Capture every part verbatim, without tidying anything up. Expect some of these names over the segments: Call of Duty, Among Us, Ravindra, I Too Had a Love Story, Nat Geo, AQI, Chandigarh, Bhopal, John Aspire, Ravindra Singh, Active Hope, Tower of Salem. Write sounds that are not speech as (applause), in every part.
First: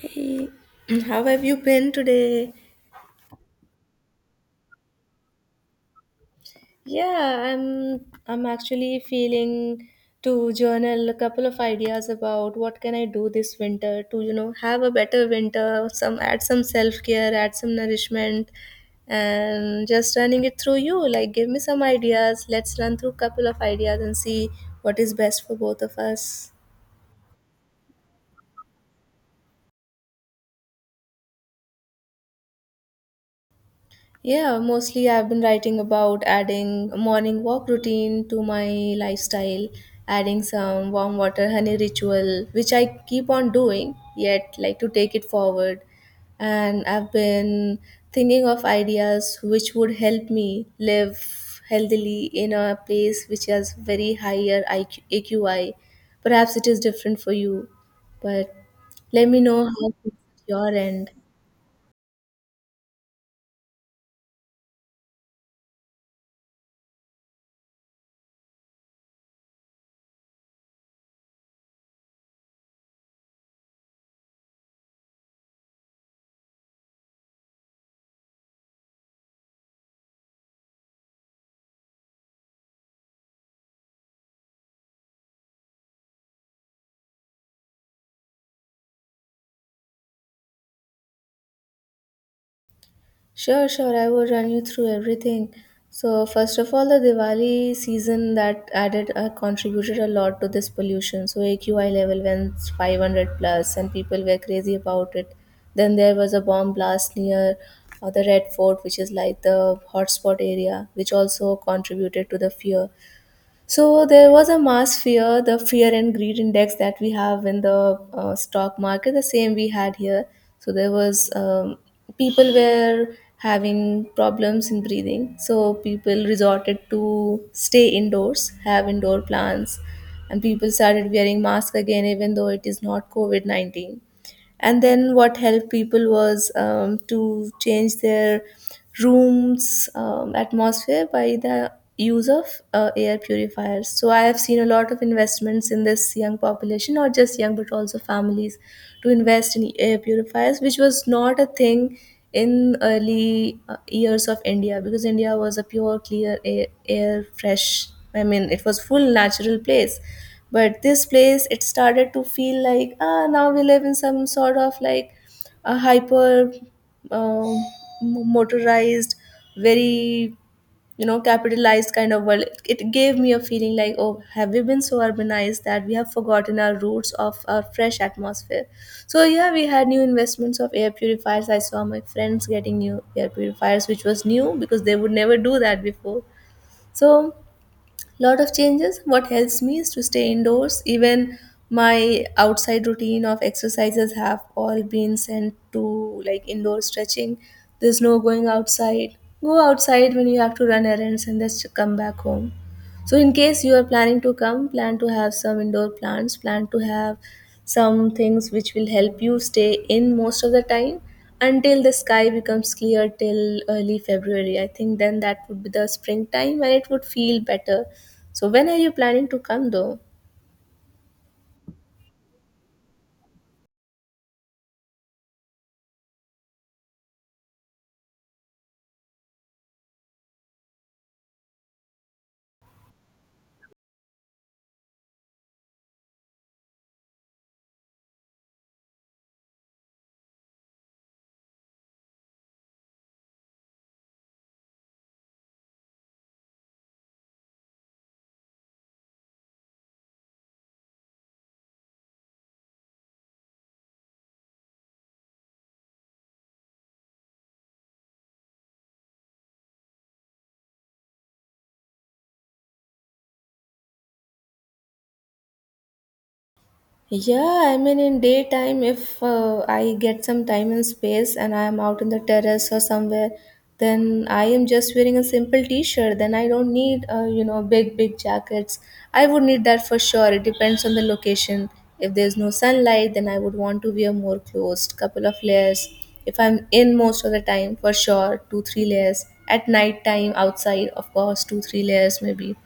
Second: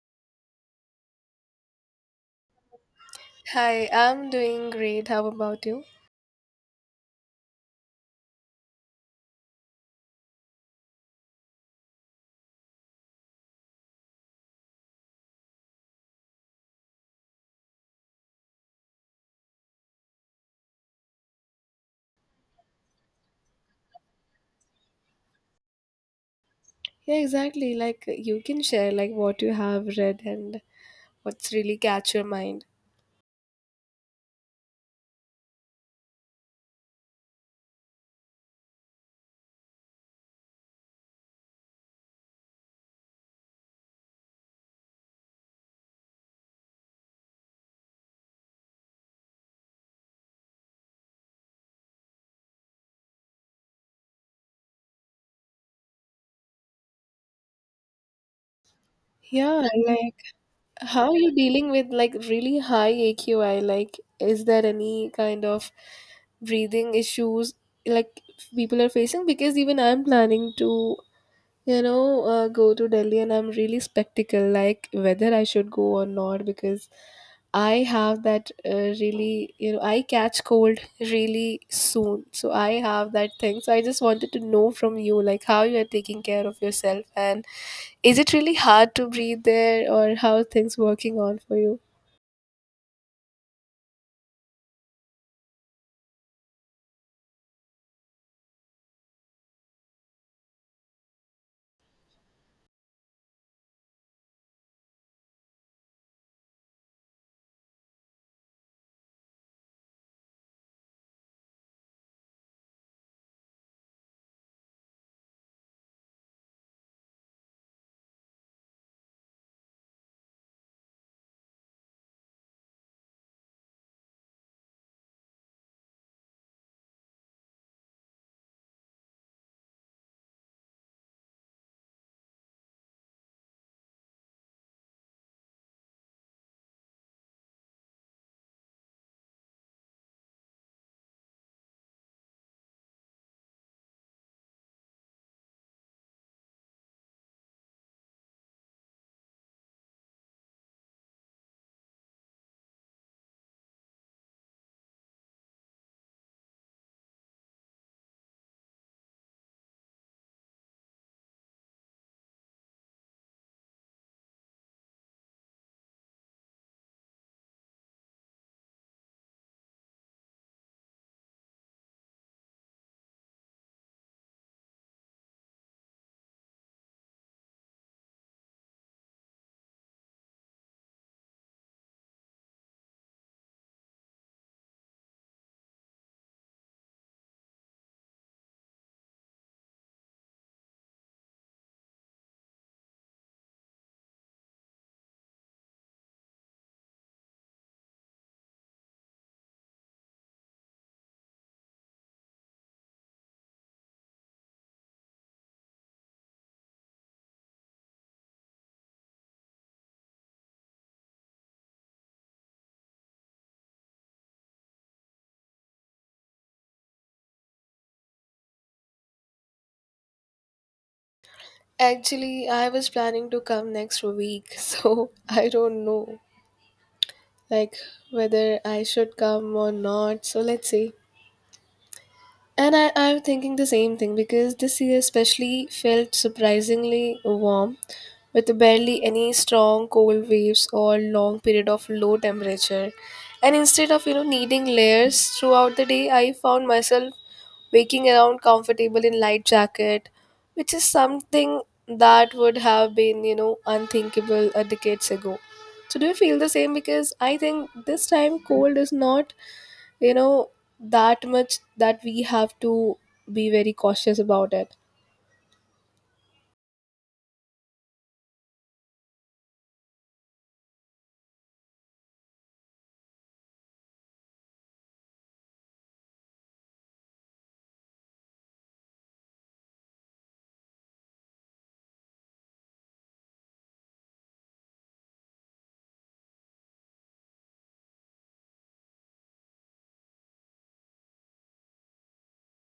Hey, (clears throat) how have you been today? Hi, I'm doing great. How about you? Yeah, I'm I'm actually feeling to journal a couple of ideas about what can I do this winter to, you know, have a better winter, some add some self-care, add some nourishment, and just running it through you. Like give me some ideas. Let's run through a couple of ideas and see what is best for both of us. Yeah, exactly. Like you can share like what you have read and what's really catch your mind. Yeah, mostly I've been writing about adding a morning walk routine to my lifestyle, adding some warm water honey ritual, which I keep on doing, yet like to take it forward. And I've been thinking of ideas which would help me live healthily in a place which has very higher I Q. Perhaps it is different for you, but let me Yeah, know and, how like, it's your how end. are you dealing with like really high A Q I? Like, is there any kind of breathing issues like people are facing? Because even I'm planning to You know, uh, go to Delhi, and I'm really spectacle like whether I should go or not, because I have that uh, really, you know, I catch cold really soon. So I have that thing. So I just wanted to know from you like how you are taking care of yourself, and is it really hard to breathe there, or how are things working on for you? Sure, sure. I will run you through everything. So first of all, the Diwali season that added uh, contributed a lot to this pollution. So A Q I level went five hundred plus, and people were crazy about it. Then there was a bomb blast near uh, the Red Fort, which is like the hotspot area, which also contributed to the fear. So there was a mass fear, the fear and greed index that we have in the uh, stock market, the same we had here. So there was um, people were having problems in breathing. So people resorted to stay indoors, have indoor plants, and people started wearing masks again, even though it is not COVID nineteen. And then what helped people was um, to change their rooms um, atmosphere by the use of uh, air purifiers. So I have seen a lot of investments in this young population, not just young but also families, to invest in air purifiers, which was not a thing in early uh, years of India, because India was a pure clear air, air fresh. I mean, it was full natural place. But this place, it started to feel like, ah, now we live in some sort of like a hyper um, motorized, very, you know capitalized kind of world. It gave me a feeling like, oh, have we been so urbanized that we have forgotten our roots of our fresh atmosphere? So yeah, we had new investments of air purifiers. I saw my friends getting new air purifiers, which was new because they would never do that before. So lot of changes. What helps me is to stay indoors. Even my outside routine of exercises have all been sent to like indoor stretching. There's no going outside. Go outside when you have to run errands and just come back home. So in case you are planning to come, plan to have some indoor plants, plan to have some things which will help you stay in most of the time until the sky becomes clear till early February. I think then that would be the springtime and it would feel better. So when are you planning to come though? Actually, I was planning to come next week, (laughs) so I don't know like whether I should come or not. So let's see. And I, I'm thinking the same thing, because this year especially felt surprisingly warm, with barely any strong cold waves or long period of low temperature. And instead of, you know, needing layers throughout the day, I found myself waking around comfortable in light jacket, which is something that would have been, you know, unthinkable a decades ago. So do you feel the same? Because I think this time cold is not, you know that much that we have to be very cautious about it. Yeah, I mean, in daytime, if uh, I get some time and space and I am out in the terrace or somewhere, then I am just wearing a simple t shirt. Then I don't need, uh, you know, big, big jackets. I would need that for sure. It depends on the location. If there's no sunlight, then I would want to wear more clothes, couple of layers. If I'm in most of the time, for sure, two, three layers. At night time, outside, of course, two, three layers maybe.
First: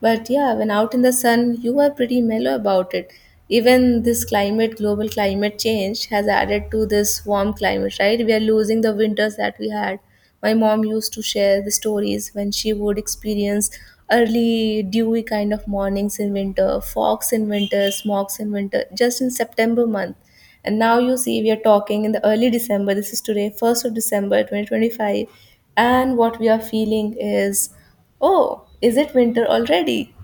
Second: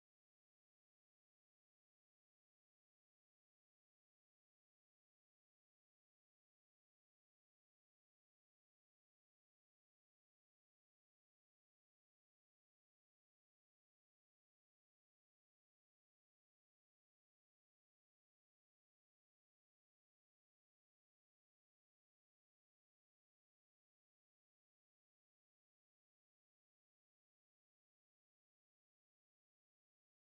But yeah, when out in the sun, you are pretty mellow about it. Even this climate, global climate change, has added to this warm climate, right? We are losing the winters that we had. My mom used to share the stories when she would experience early dewy kind of mornings in winter, fogs in winter, smogs in winter, just in September month. And now you see, we are talking in the early December. This is today, first of December twenty twenty-five. And what we are feeling is, oh, is it winter already?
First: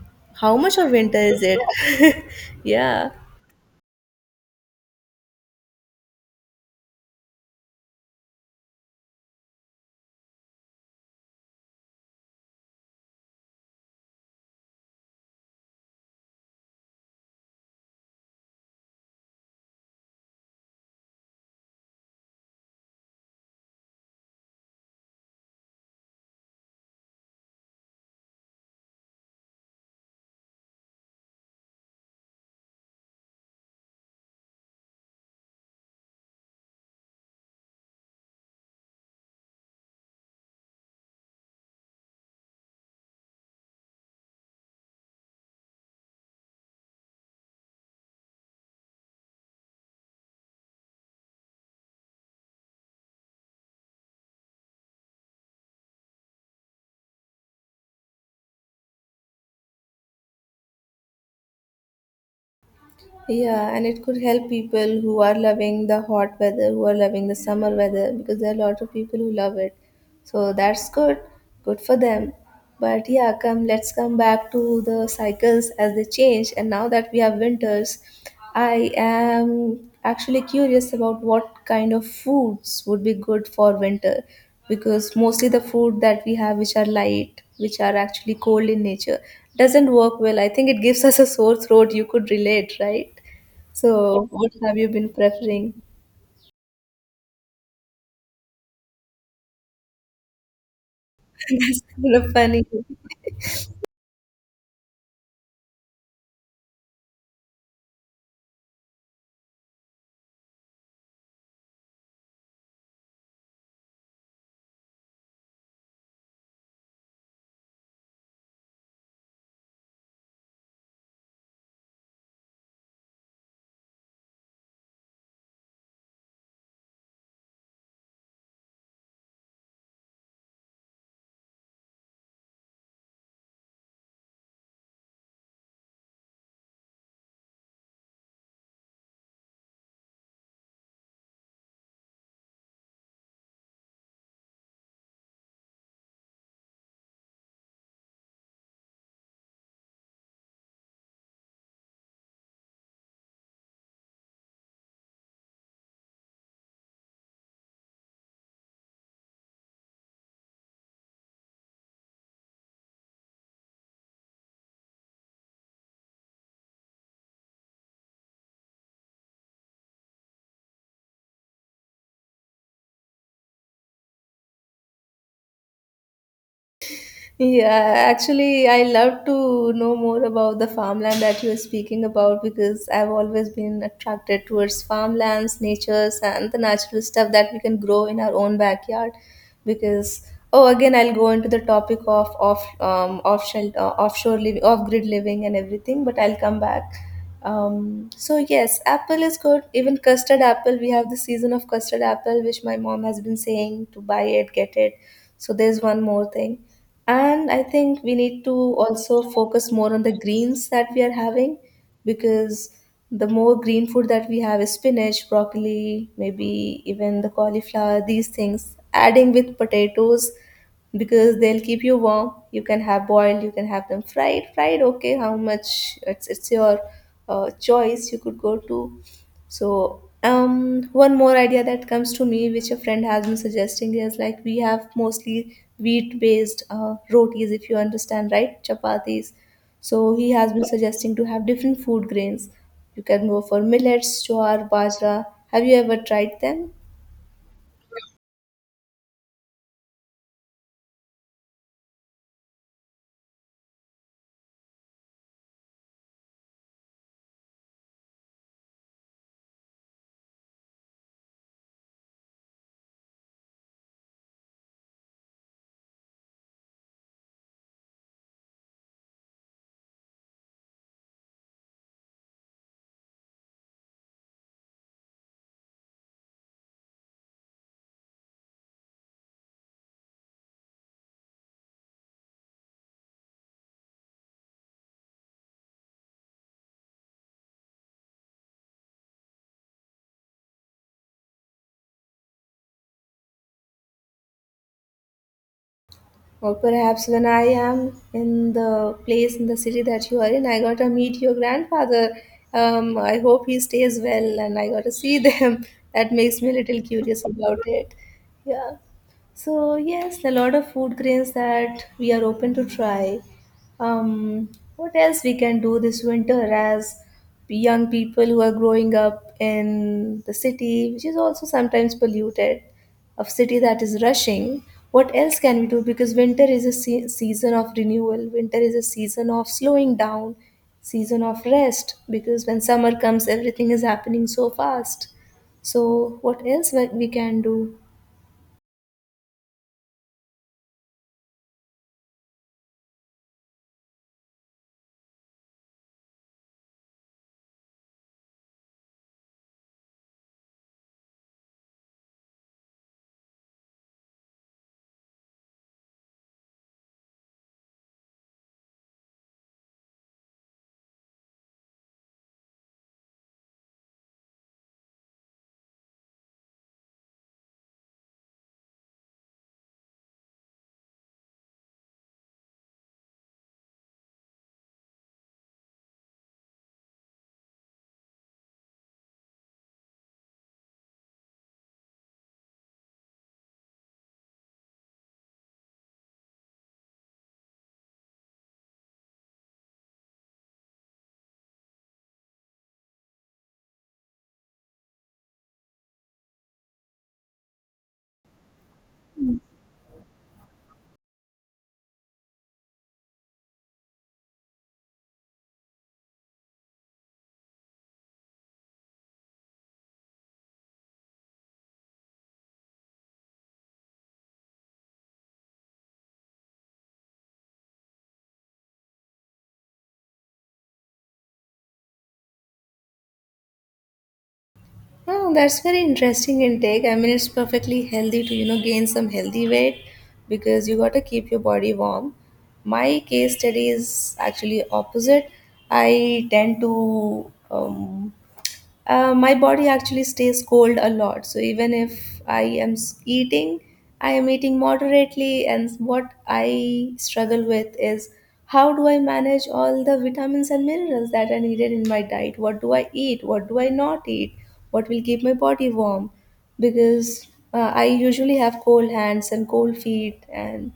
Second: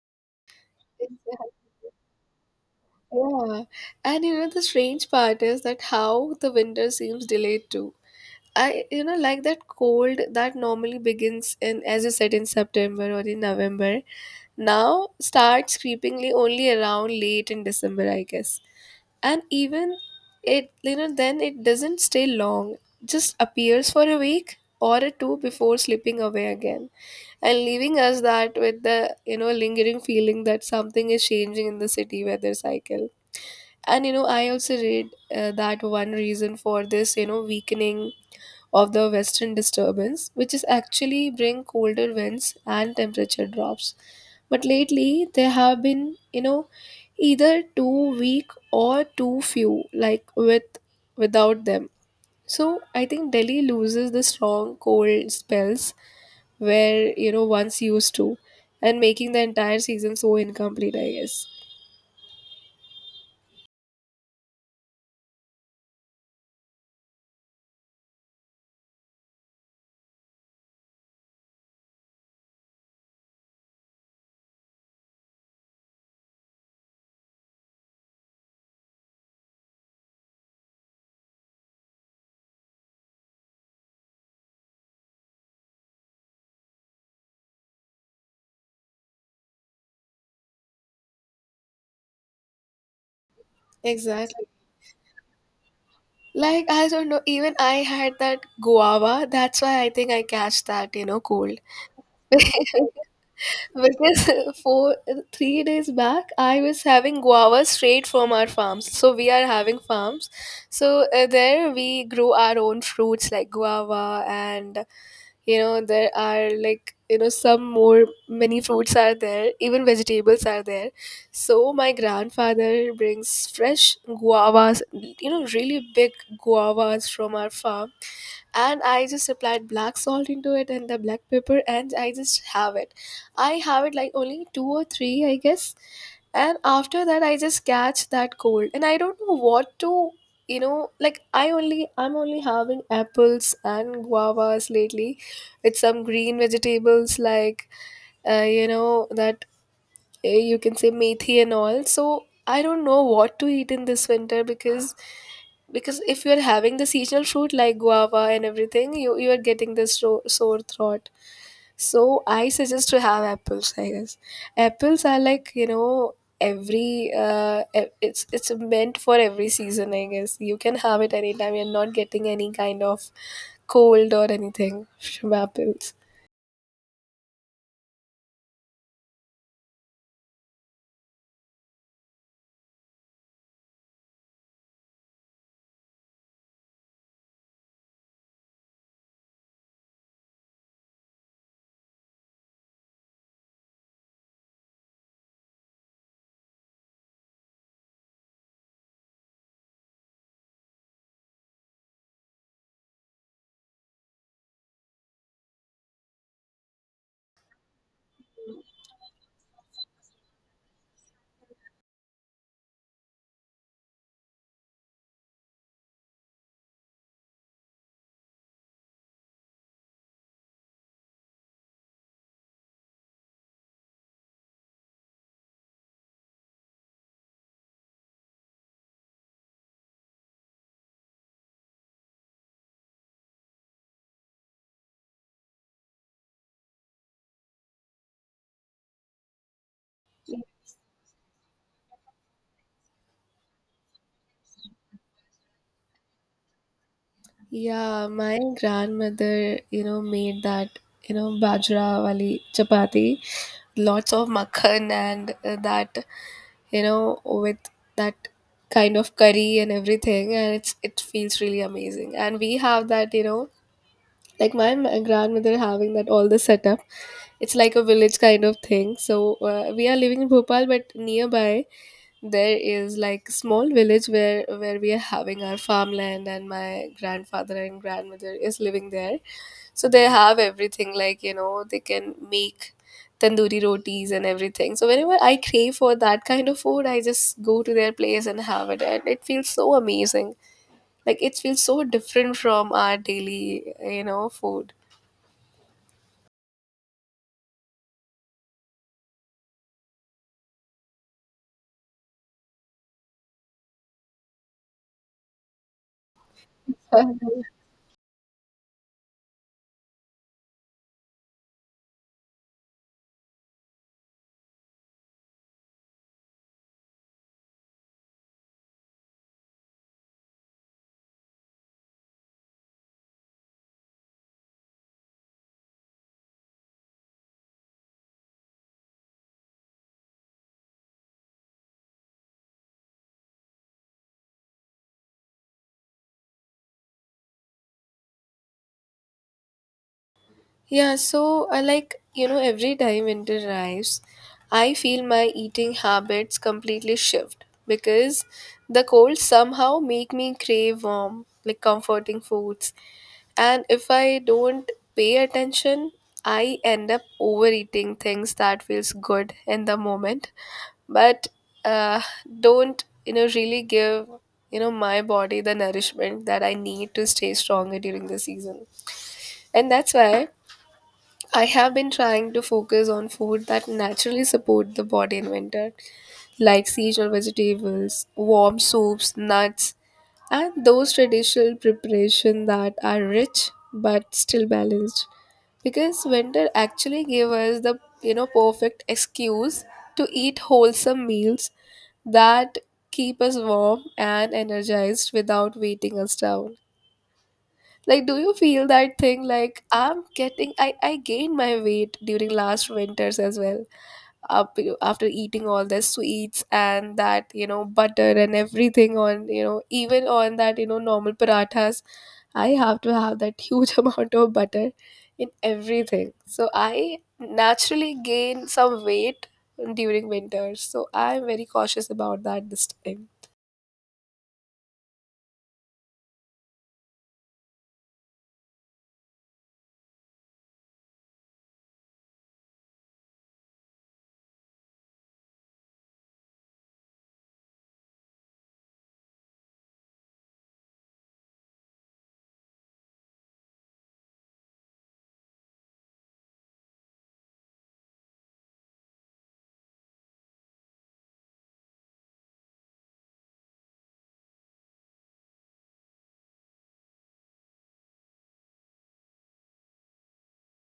How much of winter is Exactly. it? (laughs) Yeah. Yeah, and you know the strange part is that how the winter seems delayed too. I, you know like, that cold that normally begins in, as you said, in September or in November now starts creepingly only around late in December, I guess. And even it, you know then it doesn't stay long, just appears for a week or a two before slipping away again, and leaving us that with the, you know lingering feeling that something is changing in the city weather cycle. And, you know I also read uh, that one reason for this, you know weakening of the western disturbance, which is actually bring colder winds and temperature drops, but lately they have been, you know either too weak or too few, like, with, without them. So I think Delhi loses the strong cold spells where, you know once used to, and making the entire season so incomplete, I guess. Yeah, and it could help people who are loving the hot weather, who are loving the summer weather, because there are a lot of people who love it. So that's good, good for them. But yeah, come, let's come back to the cycles as they change. And now that we have winters, I am actually curious about what kind of foods would be good for winter, because mostly the food that we have, which are light, which are actually cold in nature, doesn't work well. I think it gives us a sore throat. You could relate, right? So Exactly. what have you been preferring? Like, I don't know, even I had that guava. That's why I think I catch that, you know, (laughs) cold. That's kind of funny. (laughs) Because four three days back I was having guava straight from our farms. So we are having farms. So uh, there we grew our own fruits like guava, and you know there are, like, you know some more, many fruits are there, even vegetables are there. So my grandfather brings fresh guavas, you know really big guavas from our farm. And I just applied black salt into it and the black pepper, and I just have it i have it like only two or three, I guess. And after that I just catch that cold, and I don't know what to, you know like, i only i'm only having apples and guavas lately, with some green vegetables like, uh, you know that, uh, you can say, methi and all. So I don't know what to eat in this winter, because because if you're having the seasonal fruit like guava and everything, you you are getting this ro- sore throat. So I suggest to have apples, I guess. Apples are, like, you know every uh e- it's it's meant for every season, I guess. You can have it anytime, you're not getting any kind of cold or anything from apples. Yeah, actually, I love to know more about the farmland that you are speaking about, because I've always been attracted towards farmlands, natures, and the natural stuff that we can grow in our own backyard. Because, oh, again, I'll go into the topic of off um, offshore uh, offshore living, off grid living, and everything, but I'll come back. Um, so yes, apple is good. Even custard apple, we have the season of custard apple, which my mom has been saying to buy it, get it. So there's one more thing, and I think we need to also focus more on the greens that we are having, because the more green food that we have is spinach, broccoli, maybe even the cauliflower, these things, adding with potatoes, because they'll keep you warm. You can have boiled, you can have them fried. Fried, okay, how much? It's, it's your uh, choice. You could go to so, um, one more idea that comes to me, which a friend has been suggesting, is like we have mostly wheat-based uh, rotis, if you understand, right? Chapatis. So he has been suggesting to have different food grains. You can go for millets, jowar, bajra. Have you ever tried them? Yeah, my grandmother, you know, made that, you know, bajra wali chapati, lots of makhan and uh, that, you know, with that kind of curry and everything, and it's it feels really amazing. And we have that, you know, like, my m- grandmother having that all the setup. It's like a village kind of thing. So uh, we are living in Bhopal, but nearby there is, like, small village where where we are having our farmland, and my grandfather and grandmother is living there. So they have everything, like, you know they can make tandoori rotis and everything. So whenever I crave for that kind of food, I just go to their place and have it, and it feels so amazing. Like, it feels so different from our daily, you know food. Or perhaps when I am in the place in the city that you are in, I got to meet your grandfather. Um, I hope he stays well and I got to see them. (laughs) That makes me a little (laughs) curious about it. Yeah. So, yes, a lot of food grains that we are open to try. Um, what else we can do this winter as young people who are growing up in the city, which is also sometimes polluted? Of city that is rushing, what else can we do? Because winter is a se- season of renewal, winter is a season of slowing down, season of rest, because when summer comes everything is happening so fast. So what else we we can do? Yeah, so I, like, you know, every time winter arrives, I feel my eating habits completely shift, because the cold somehow make me crave warm, like, comforting foods, and if I don't pay attention, I end up overeating things that feels good in the moment, but uh, don't, you know really give, you know my body the nourishment that I need to stay stronger during the season, and that's why. I have been trying to focus on food that naturally support the body in winter, like seasonal vegetables, warm soups, nuts, and those traditional preparation that are rich but still balanced. Because winter actually gave us the, you know perfect excuse to eat wholesome meals that keep us warm and energized without weighting us down. Like, do you feel that thing? Like, I'm getting, I, I gained my weight during last winters as well. Up, after eating all the sweets and that, you know, butter and everything on, you know, even on that, you know, normal parathas, I have to have that huge (laughs) amount of butter in everything. So I naturally gain some weight during winters. So I'm very cautious about that this time. Oh, that's very interesting intake. I mean, it's perfectly healthy to, you know gain some healthy weight, because you got to keep your body warm. My case study is actually opposite. I tend to, um, uh, my body actually stays cold a lot. So even if I am s- eating, I am eating moderately. And what I struggle with is, how do I manage all the vitamins and minerals that are needed in my diet? What do I eat? What do I not eat? What will keep my body warm? Because uh, I usually have cold hands and cold feet, and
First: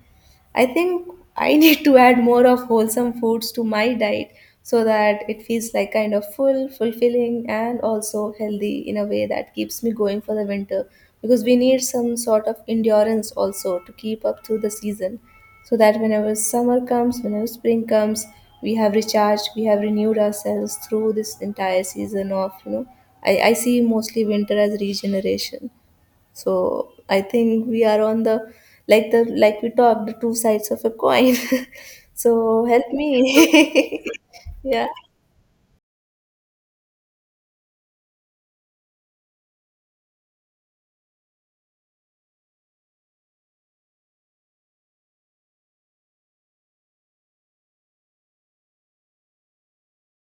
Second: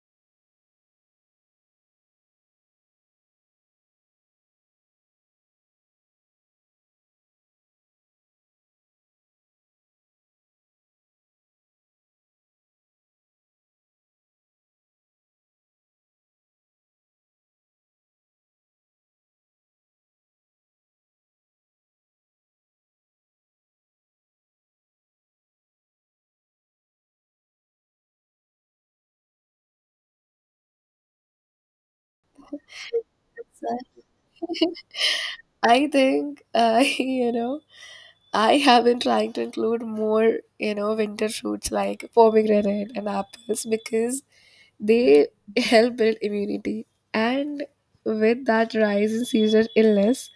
I think I (laughs) need to add more of wholesome foods to my diet so that it feels like kind of full, fulfilling, and also healthy in a way that keeps me going for the winter. Because we need some sort of endurance also to keep up through the season, so that whenever summer comes, whenever spring comes, we have recharged, we have renewed ourselves through this entire season of, you know, I, I see mostly winter as regeneration. So I think we are on the like the like we talked the two sides of a coin. (laughs) So help (laughs) So me. (laughs) Yeah. (laughs) I think I, (laughs) you know, I have been trying to include more, you know, winter fruits like pomegranate and apples, because they help build immunity. And with that rise in seasonal illness,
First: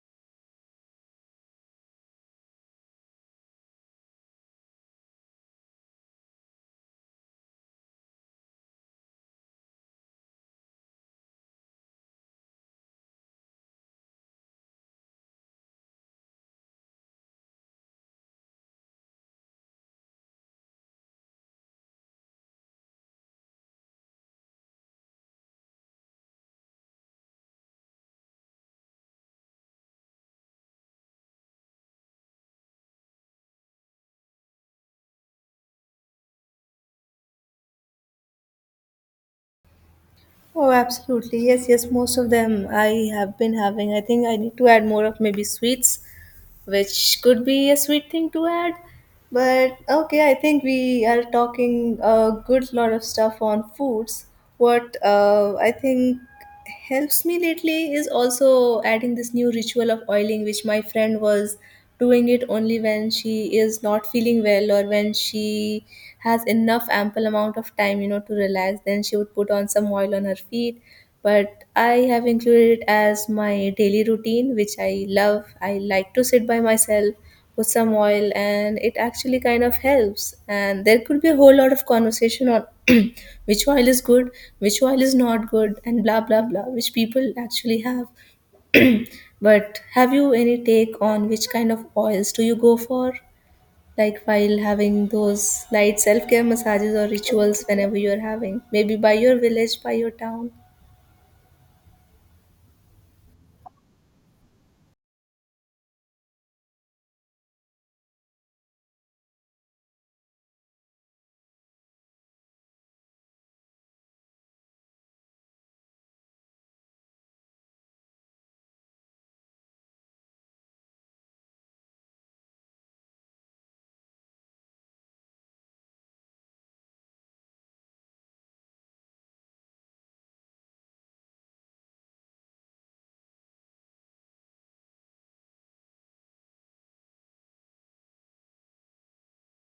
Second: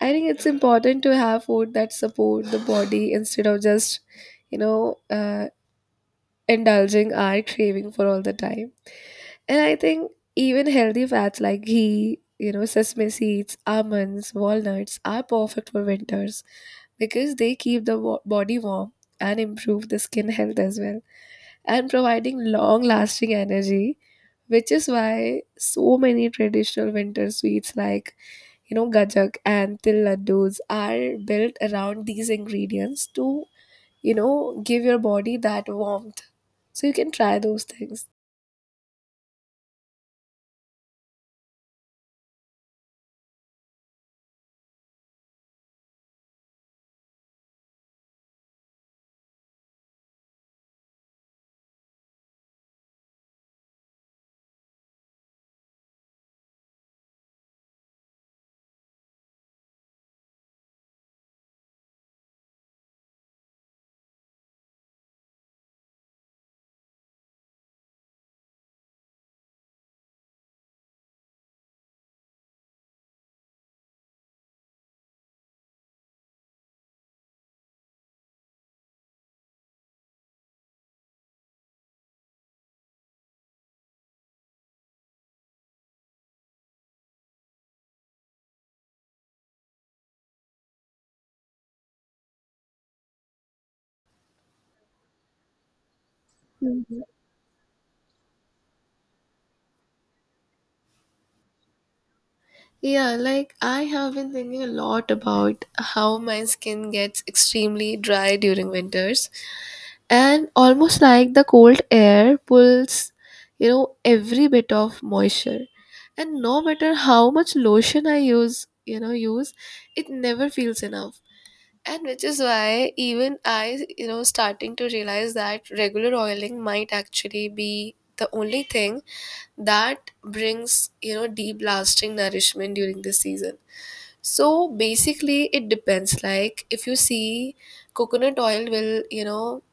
I think it's important to have food that support the body instead of just, you know, uh, indulging our craving for all the time. And I think even healthy fats like ghee, you know, sesame seeds, almonds, walnuts are perfect for winters, because they keep the wa- body warm and improve the skin health as well, and providing long lasting energy, which is why so many traditional winter sweets like, you know gajak and til laddus are built around these ingredients to, you know give your body that warmth. So you can try those things. Oh, absolutely. Yes, yes, most of them I have been having. I think I need to add more of maybe sweets, which could be a sweet thing to add. But okay, I think we are talking a good lot of stuff on foods. What uh, I think. Helps me lately is also adding this new ritual of oiling, which my friend was doing it only when she is not feeling well or when she has enough ample amount of time you know to relax. Then she would put on some oil on her feet. But I have included it as my daily routine, which I love. I like to sit by myself with some oil, and it actually kind of helps. And there could be a whole lot of conversation on (clears throat) which oil is good, which oil is not good, and blah blah blah, which people actually have. (clears throat) But have you any take on which kind of oils do you go for, like while having those light self-care massages or rituals, whenever you're having, maybe by your village, by your town? Yeah, like, I have been thinking a lot about how my skin gets extremely dry during winters, and almost like the cold air pulls, you know, every bit of moisture. And no matter how much lotion I use, you know, use, it never feels enough. And which is why even I, you know, starting to realize that regular oiling might actually be the only thing that brings, you know deep lasting nourishment during this season. So basically it depends, like, if you see, coconut oil will you know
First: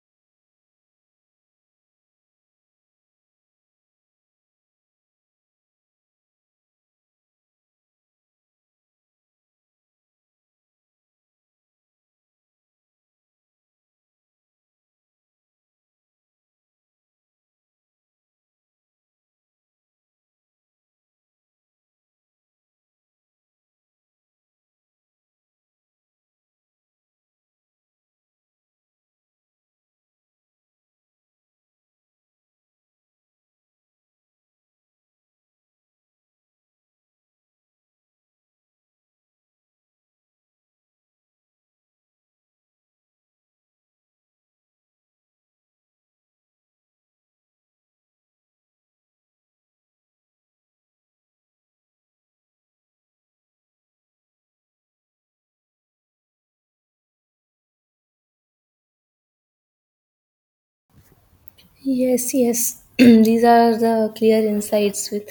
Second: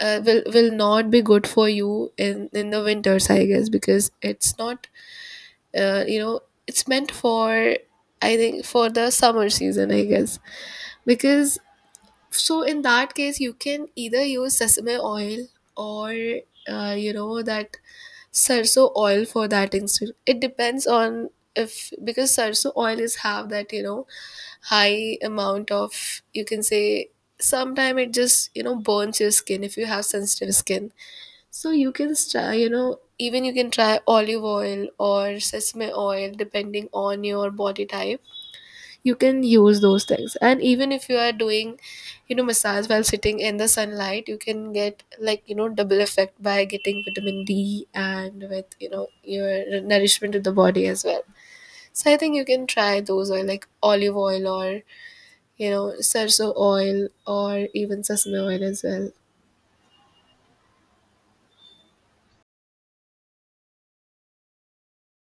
uh, will will not be good for you in in the winters, I guess, because it's not, uh, you know it's meant for, I think, for the summer season, I guess. Because, so, in that case you can either use sesame oil, or, uh, you know that Sarso oil, for that instance. It depends on, if, because sarso oil is, have that, you know high amount of, you can say, sometime it just, you know burns your skin if you have sensitive skin. So you can try, you know even you can try olive oil or sesame oil depending on your body type. You can use those things. And even if you are doing, you know massage while sitting in the sunlight, you can get, like, you know double effect by getting vitamin D, and with, you know your nourishment to the body as well. So I think you can try those oil, like olive oil, or you know sarso oil, or even sesame oil as well. Yes, yes. (clears throat) These are the clear insights with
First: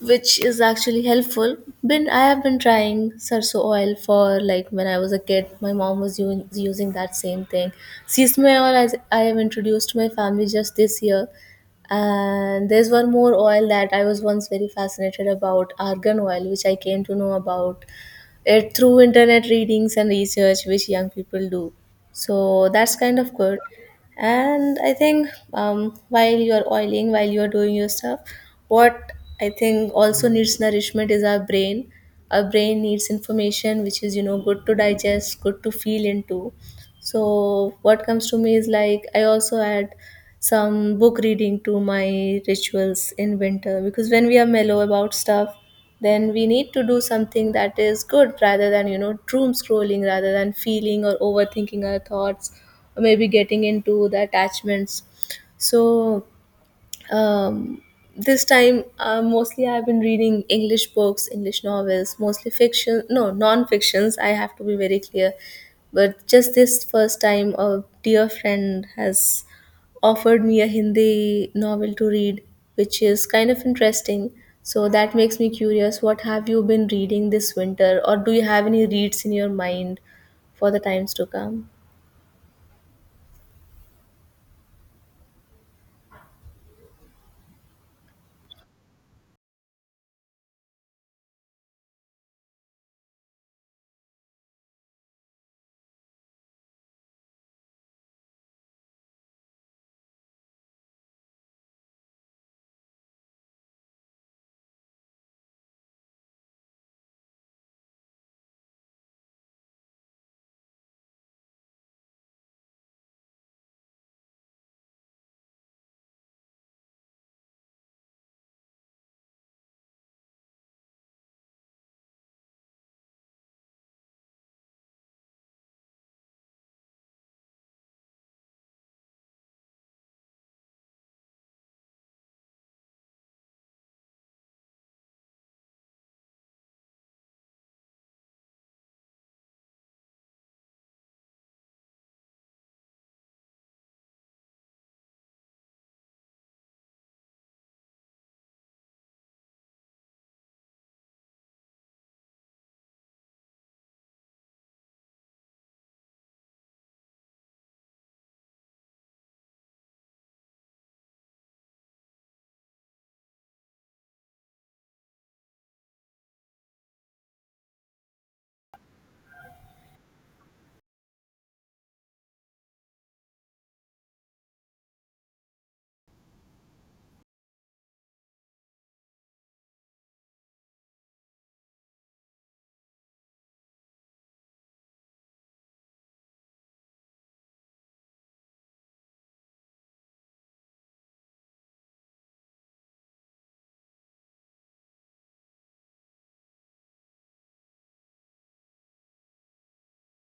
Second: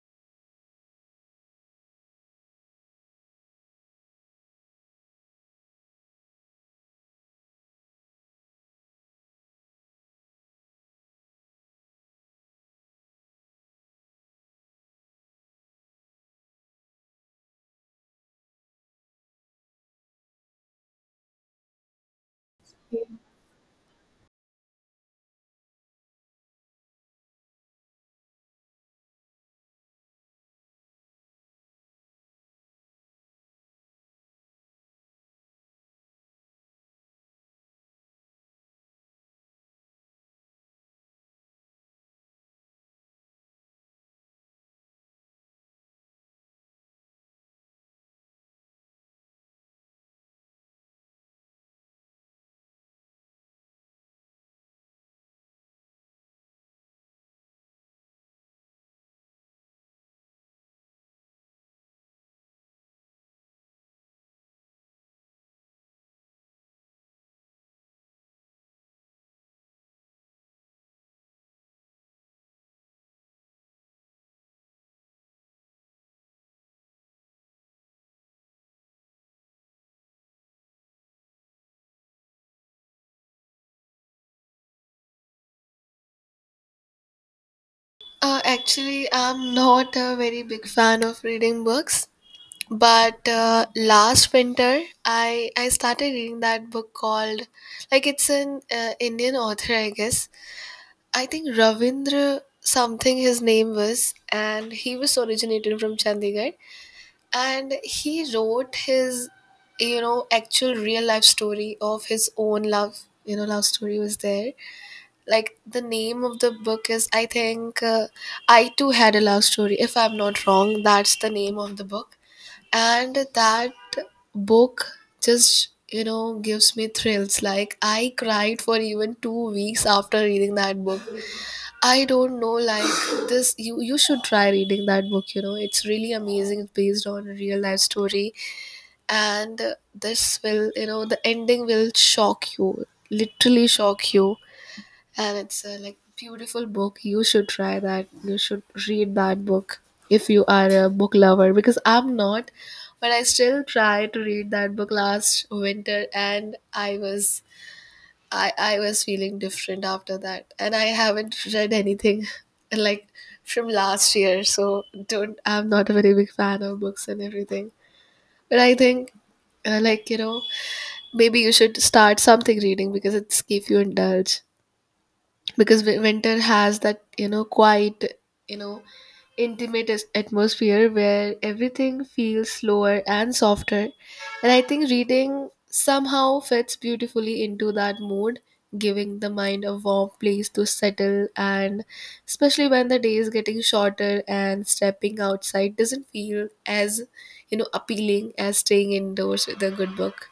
which is actually helpful. Been I have been trying sarso oil for like when I was a kid. My mom was u- using that same thing. Sesame oil, as I have introduced to my family just this year. And there's one more oil that I was once very fascinated about, argan oil, which I came to know about it through internet readings and research which young people do. So that's kind of good. And I think, um, while you're oiling, while you're doing your stuff, what I think also needs nourishment is our brain. Our brain needs information which is, you know good to digest, good to feel into. So what comes to me is, like, I also add some book reading to my rituals in winter, because when we are mellow about stuff, then we need to do something that is good rather than, you know doom scrolling, rather than feeling or overthinking our thoughts, or maybe getting into the attachments. So um, this time, uh, mostly I've been reading English books, English novels, mostly fiction, no non-fictions, I have to be very clear. But just this first time a dear friend has offered me a Hindi novel to read, which is kind of interesting. So that makes me curious, what have you been reading this winter, or do you have any reads in your mind for the times to come? Uh, actually, I'm not a very big fan of reading books, but uh, last winter i i started reading that book called, like, it's an uh, Indian author, I guess, I think Ravindra something, his name was, and he was originated from Chandigarh. And he wrote his, you know actual real life story, of his own love you know love story was there. Like, the name of the book is, I think, uh, I Too Had a Love Story, if I'm not wrong. That's the name of the book. And that book just, you know gives me thrills. Like, I cried for even two weeks after reading that book. I don't know, like, this, you you should try reading that book. You know it's really amazing. It's based on a real life story. And this will you know the ending will shock you, literally shock you. And it's a, like, beautiful book. You should try that. You should read that book if you are a book lover because I'm not, but I still tried to read that book last winter, and I was I I was feeling different after that, and I haven't read anything (laughs) like from last year. So don't I'm not a very big fan of books and everything. But I think uh, like you know maybe you should start something reading because it's keep you indulged, because wi- winter has that, you know quiet, you know intimate as- atmosphere where everything feels slower and softer, and I think reading somehow fits beautifully into that mood, giving the mind a warm place to settle. And especially when the day is getting shorter and stepping outside doesn't feel as, you know appealing as staying indoors with a good book.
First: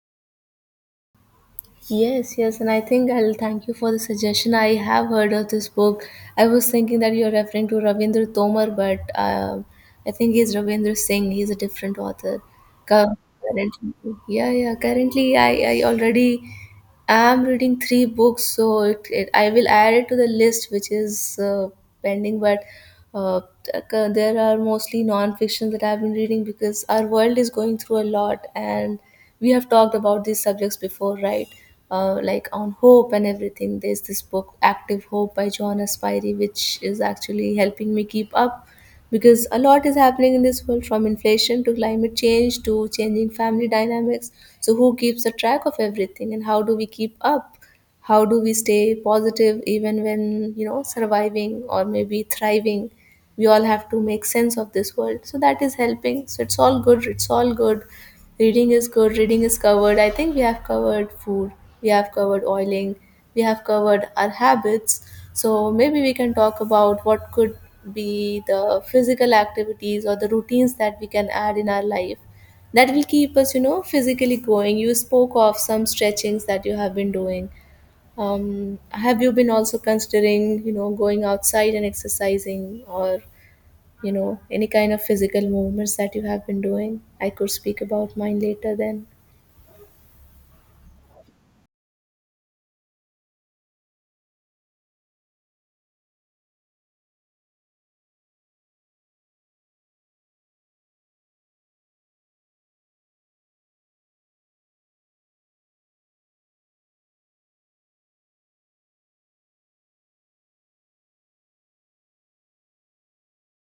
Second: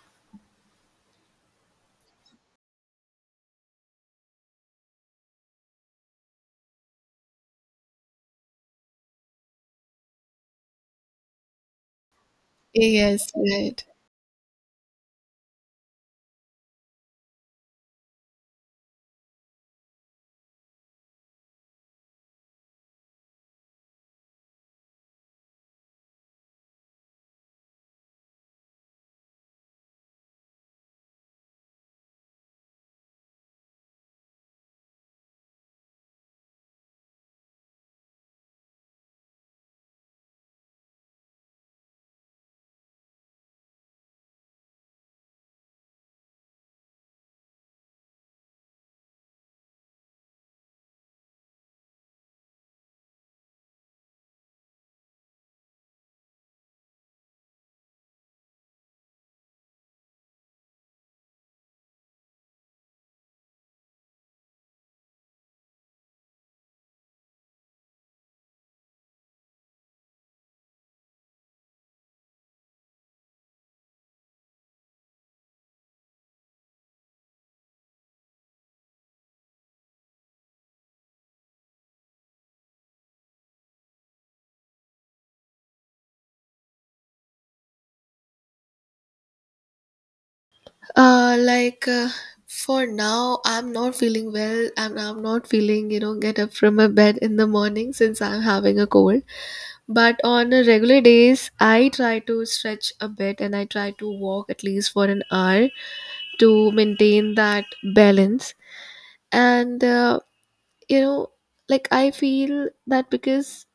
Yes, yes, and I think I'll thank you for the suggestion. I have heard of this book. I was thinking that you're referring to Ravindra Tomar, but uh, I think he's Ravindra Singh. He's a different author. Cu- Yes, right. Currently, yeah, yeah. Currently, I, I already, I'm reading three books, so it, it, I will add it to the list, which is uh, pending. But uh, c- there are mostly non-fiction that I've been reading, because our world is going through a lot, and we have talked about these subjects before, right? Uh, like on hope and everything. There's this book, Active Hope by John Aspire, which is actually helping me keep up, because a lot is happening in this world, from inflation to climate change to changing family dynamics. So who keeps a track of everything, and how do we keep up? How do we stay positive even when, you know surviving or maybe thriving? We all have to make sense of this world, so that is helping. So it's all good, it's all good. Reading is good, reading is covered. I think we have covered food, we have covered oiling, we have covered our habits. So maybe we can talk about what could be the physical activities or the routines that we can add in our life that will keep us, you know physically going. You spoke of some stretchings that you have been doing. Um, have you been also considering, you know, going outside and exercising, or, you know, any kind of physical movements that you have been doing? I could speak about mine later then. uh like uh, for now, I'm not feeling well and I'm not feeling, you know, get up from a bed in the morning since I'm having a cold. But on a regular days, I try to stretch a bit and I try to walk at least for an hour to maintain that balance. And uh, you know like I feel that because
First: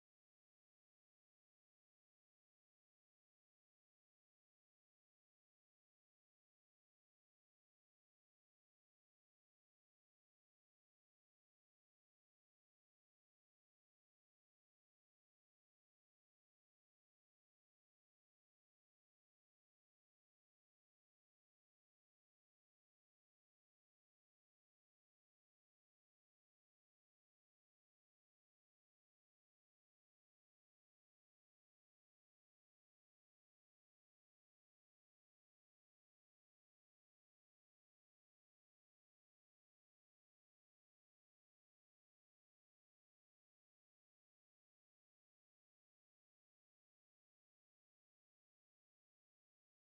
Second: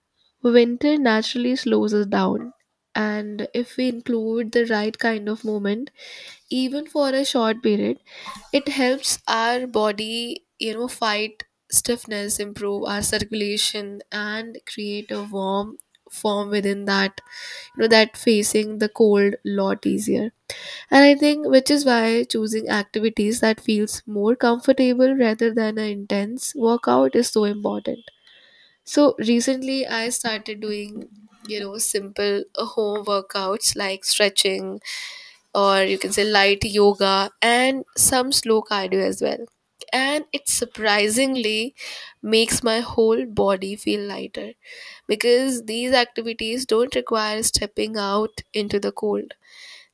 winter naturally slows us down, and if we include the right kind of moment, even for a short period, it helps our body, you know, fight stiffness, improve our circulation, and create a warm form within that, you know, that facing the cold lot easier. And I think which is why choosing activities that feels more comfortable rather than an intense workout is so important. So recently I started doing, you know, simple uh, home workouts like stretching, or you can say light yoga and some slow cardio as well. And it surprisingly makes my whole body feel lighter because these activities don't require stepping out into the cold.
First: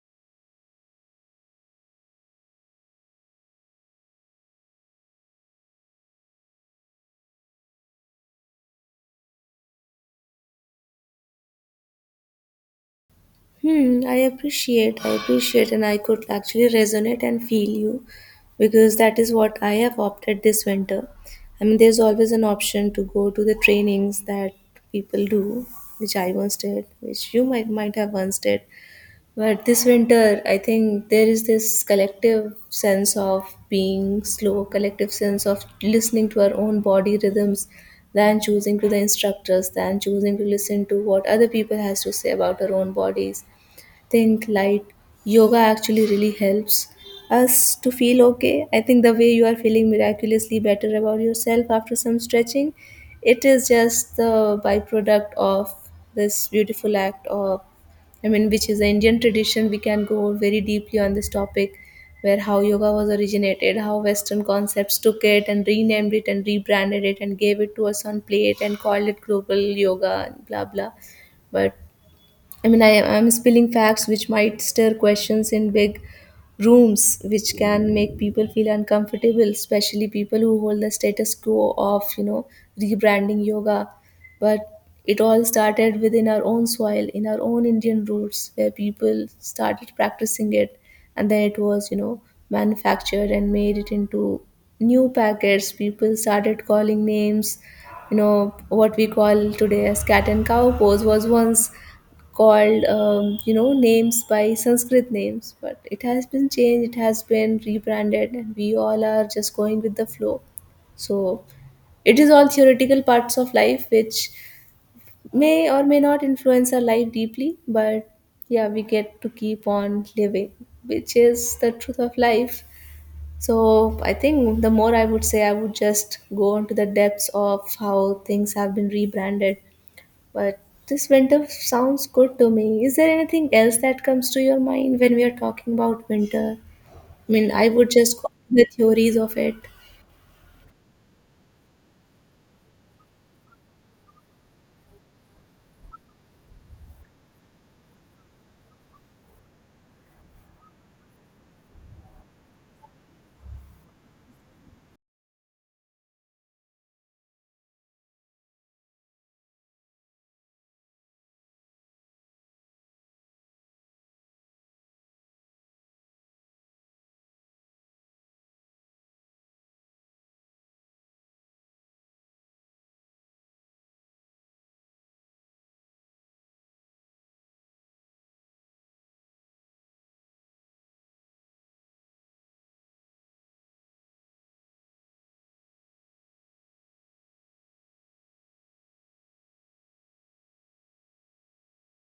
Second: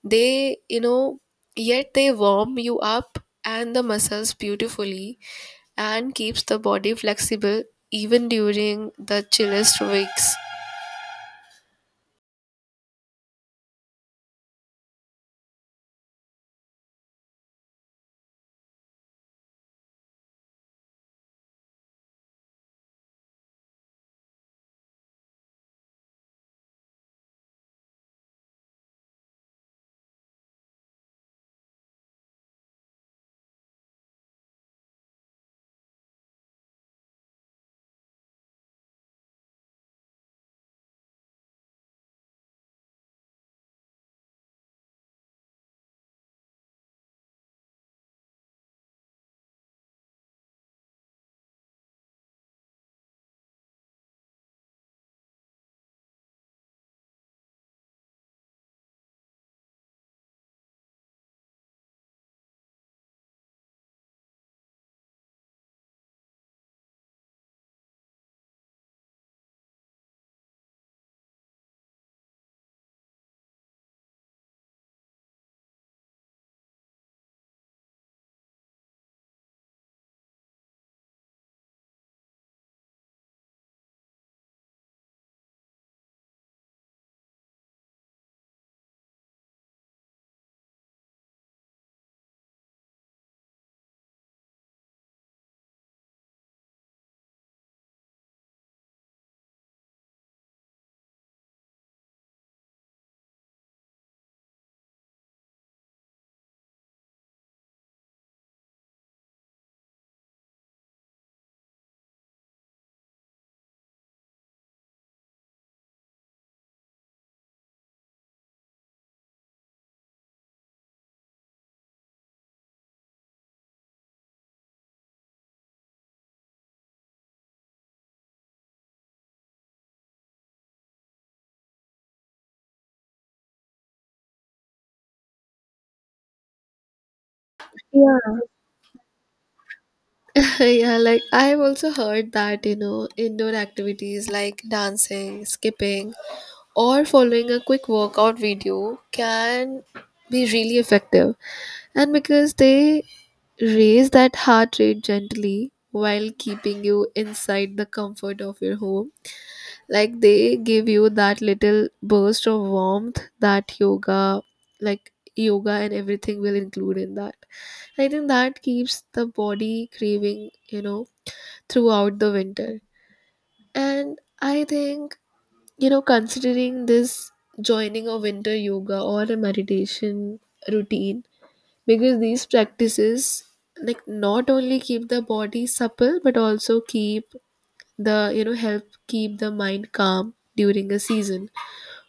They, you know, yet they warm you up and the muscles beautifully and keeps the body flexible even during the chillest weeks. Hmm, I appreciate, I appreciate, and I could actually resonate and feel you, because that is what I have opted this winter. I mean, there's always an option to go to the trainings that people do, which I once did, which you might might have once did. But this winter, I think there is this collective sense of being slow, collective sense of listening to our own body rhythms, than choosing to the instructors, than choosing to listen to what other people has to say about our own bodies. Think light yoga actually really helps us to feel okay. I think the way you are feeling miraculously better about yourself after some stretching, it is just the byproduct of this beautiful act of, I mean, which is the Indian tradition. We can go very deeply on this topic, where how yoga was originated, how Western concepts took it and renamed it and rebranded it and gave it to us on plate and called it global yoga and blah blah. But I mean, I am spilling facts which might stir questions in big rooms, which can make people feel uncomfortable, especially people who hold the status quo of, you know, rebranding yoga. But it all started within our own soil, in our own Indian roots, where people started practicing it. And then it was, you know, manufactured and made it into new packets. People started calling names. You know what we call today as cat and cow pose was once called um, you know names by Sanskrit names, but it has been changed, it has been rebranded, and we all are just going with the flow. So it is all theoretical parts of life, which may or may not influence our life deeply. But yeah, we get to keep on living, which is the truth of life. So I think the more, I would say, I would just go into the depths of how things have been rebranded. But this winter sounds good to me. Is there anything else that comes to your mind when we are talking about winter? I mean, I would just go Yeah. with the theories of it. (laughs) Yeah, like I've also heard that, you know, indoor activities like dancing, skipping, or following a quick workout video can be really effective. And because they raise that heart rate gently while keeping you inside the comfort of your home. Like they give you that little burst of warmth that yoga, like yoga and everything will include in that. I think that keeps the body craving, you know, throughout the winter. And I think, you know, considering this, joining a winter yoga or a meditation routine, because these practices like not only keep the body supple but also keep the you know help keep the mind calm during a season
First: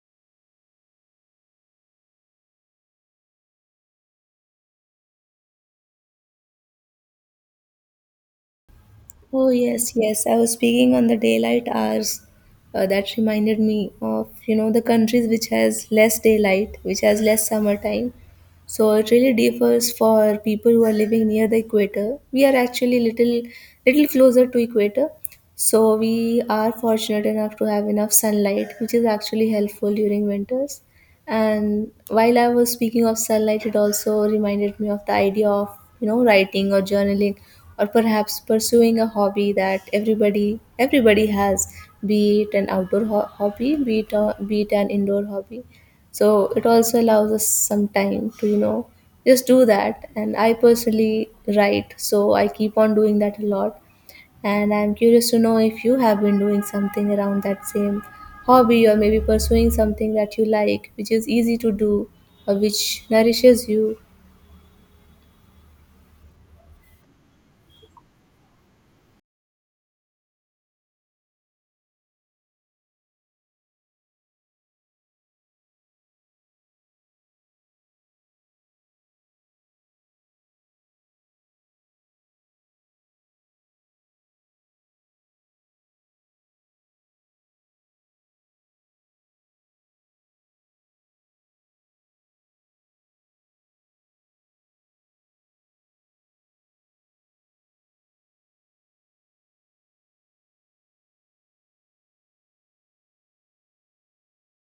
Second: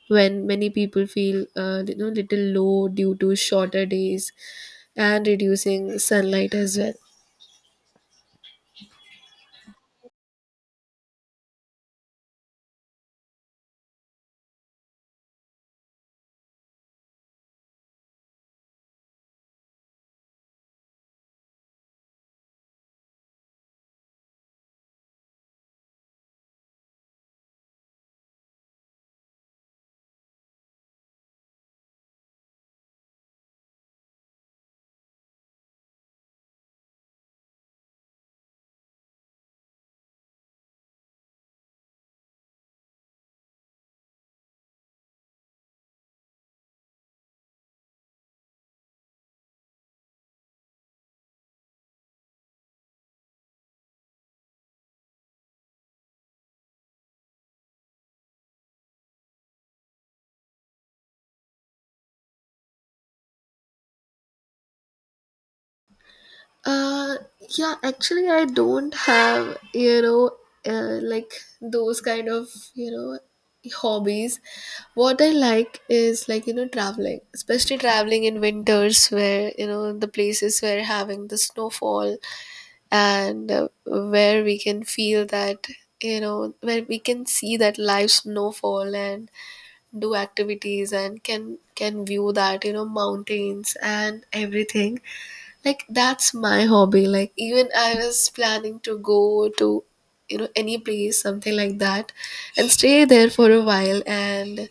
when many people feel uh, you know, little low due to shorter days and reducing sunlight as well. Oh, yes, yes. I was speaking on the daylight hours. Uh, that reminded me of, you know, the countries which has less daylight, which has less summertime. So it really differs for people who are living near the equator. We are actually little little closer to equator. So we are fortunate enough to have enough sunlight, which is actually helpful during winters. And while I was speaking of sunlight, it also reminded me of the idea of, you know writing or journaling, or perhaps pursuing a hobby that everybody everybody has, be it an outdoor ho- hobby, be it, a, be it an indoor hobby. So it also allows us some time to, you know just do that. And I personally write, so I keep on doing that a lot. And I'm curious to know if you have been doing something around that same hobby, or maybe pursuing something that you like, which is easy to do or which nourishes you. Uh, yeah, actually, I don't have, you know, uh, like those kind of, you know, hobbies. What I like is like, you know, traveling, especially traveling in winters where, you know, the places where having the snowfall, and uh, where we can feel that, you know, where we can see that live snowfall and do activities and can can view that, you know, mountains and everything. Like that's my hobby. Like even I was planning to go to, you know, any place something like that and stay there for a while, and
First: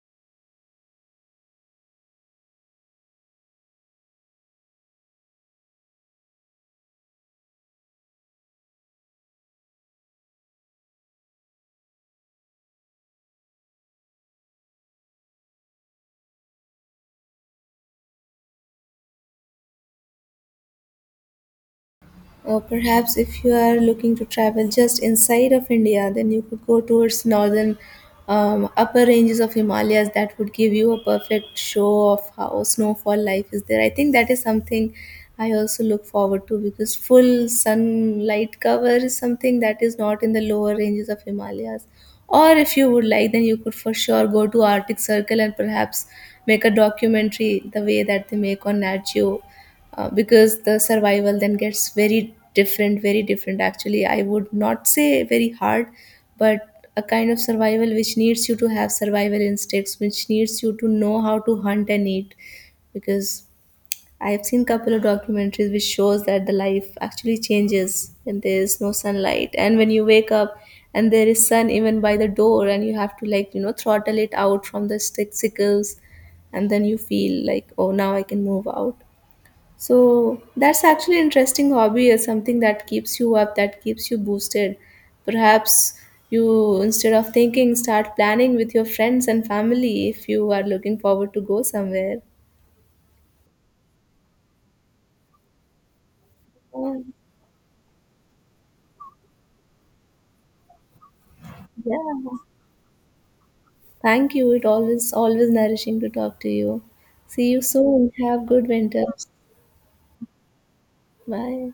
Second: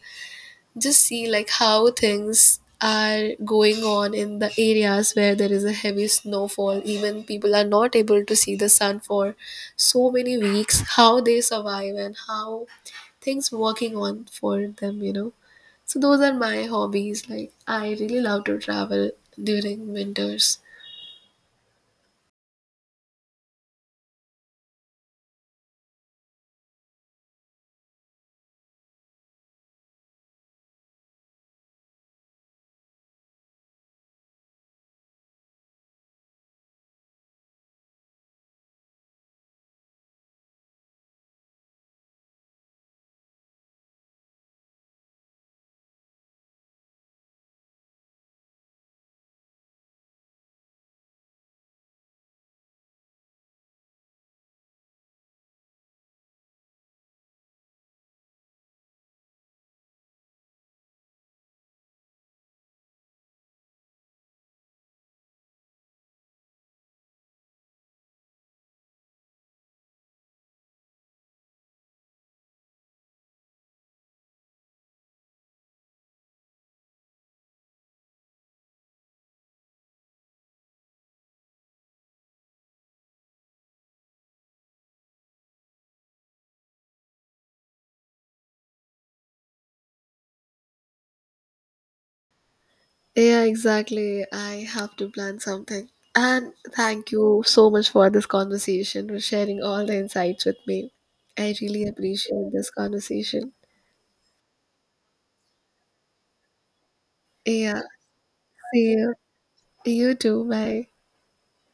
just see like how things are going on in the areas where there is a heavy snowfall, even people are not able to see the sun for so many weeks, how they survive and how things working on for them, you know. So those are my hobbies. Like, I really love to travel during winters. Or perhaps if you are looking to travel just inside of India, then you could go towards northern um, upper ranges of Himalayas. That would give you a perfect show of how snowfall life is there. I think that is something I also look forward to, because full sunlight cover is something that is not in the lower ranges of Himalayas. Or if you would like, then you could for sure go to Arctic Circle and perhaps make a documentary the way that they make on Nat Geo. Uh, because the survival then gets very different, very different. Actually, I would not say very hard, but a kind of survival which needs you to have survival instincts, which needs you to know how to hunt and eat. Because I've seen couple of documentaries which shows that the life actually changes when there is no sunlight, and when you wake up and there is sun even by the door and you have to, like, you know throttle it out from the stick sickles, and then you feel like, oh, now I can move out. So that's actually an interesting hobby, is something that keeps you up, that keeps you boosted. Perhaps you, instead of thinking, start planning with your friends and family if you are looking forward to go somewhere. Yeah, exactly. I have to plan something. And Oh, thank you so much for this conversation, for sharing all the insights with me. I really yeah. appreciate this conversation. Thank you. It always always nourishing to talk to you. See you Yeah, soon. Have good see winter. you. You too. Bye. Bye.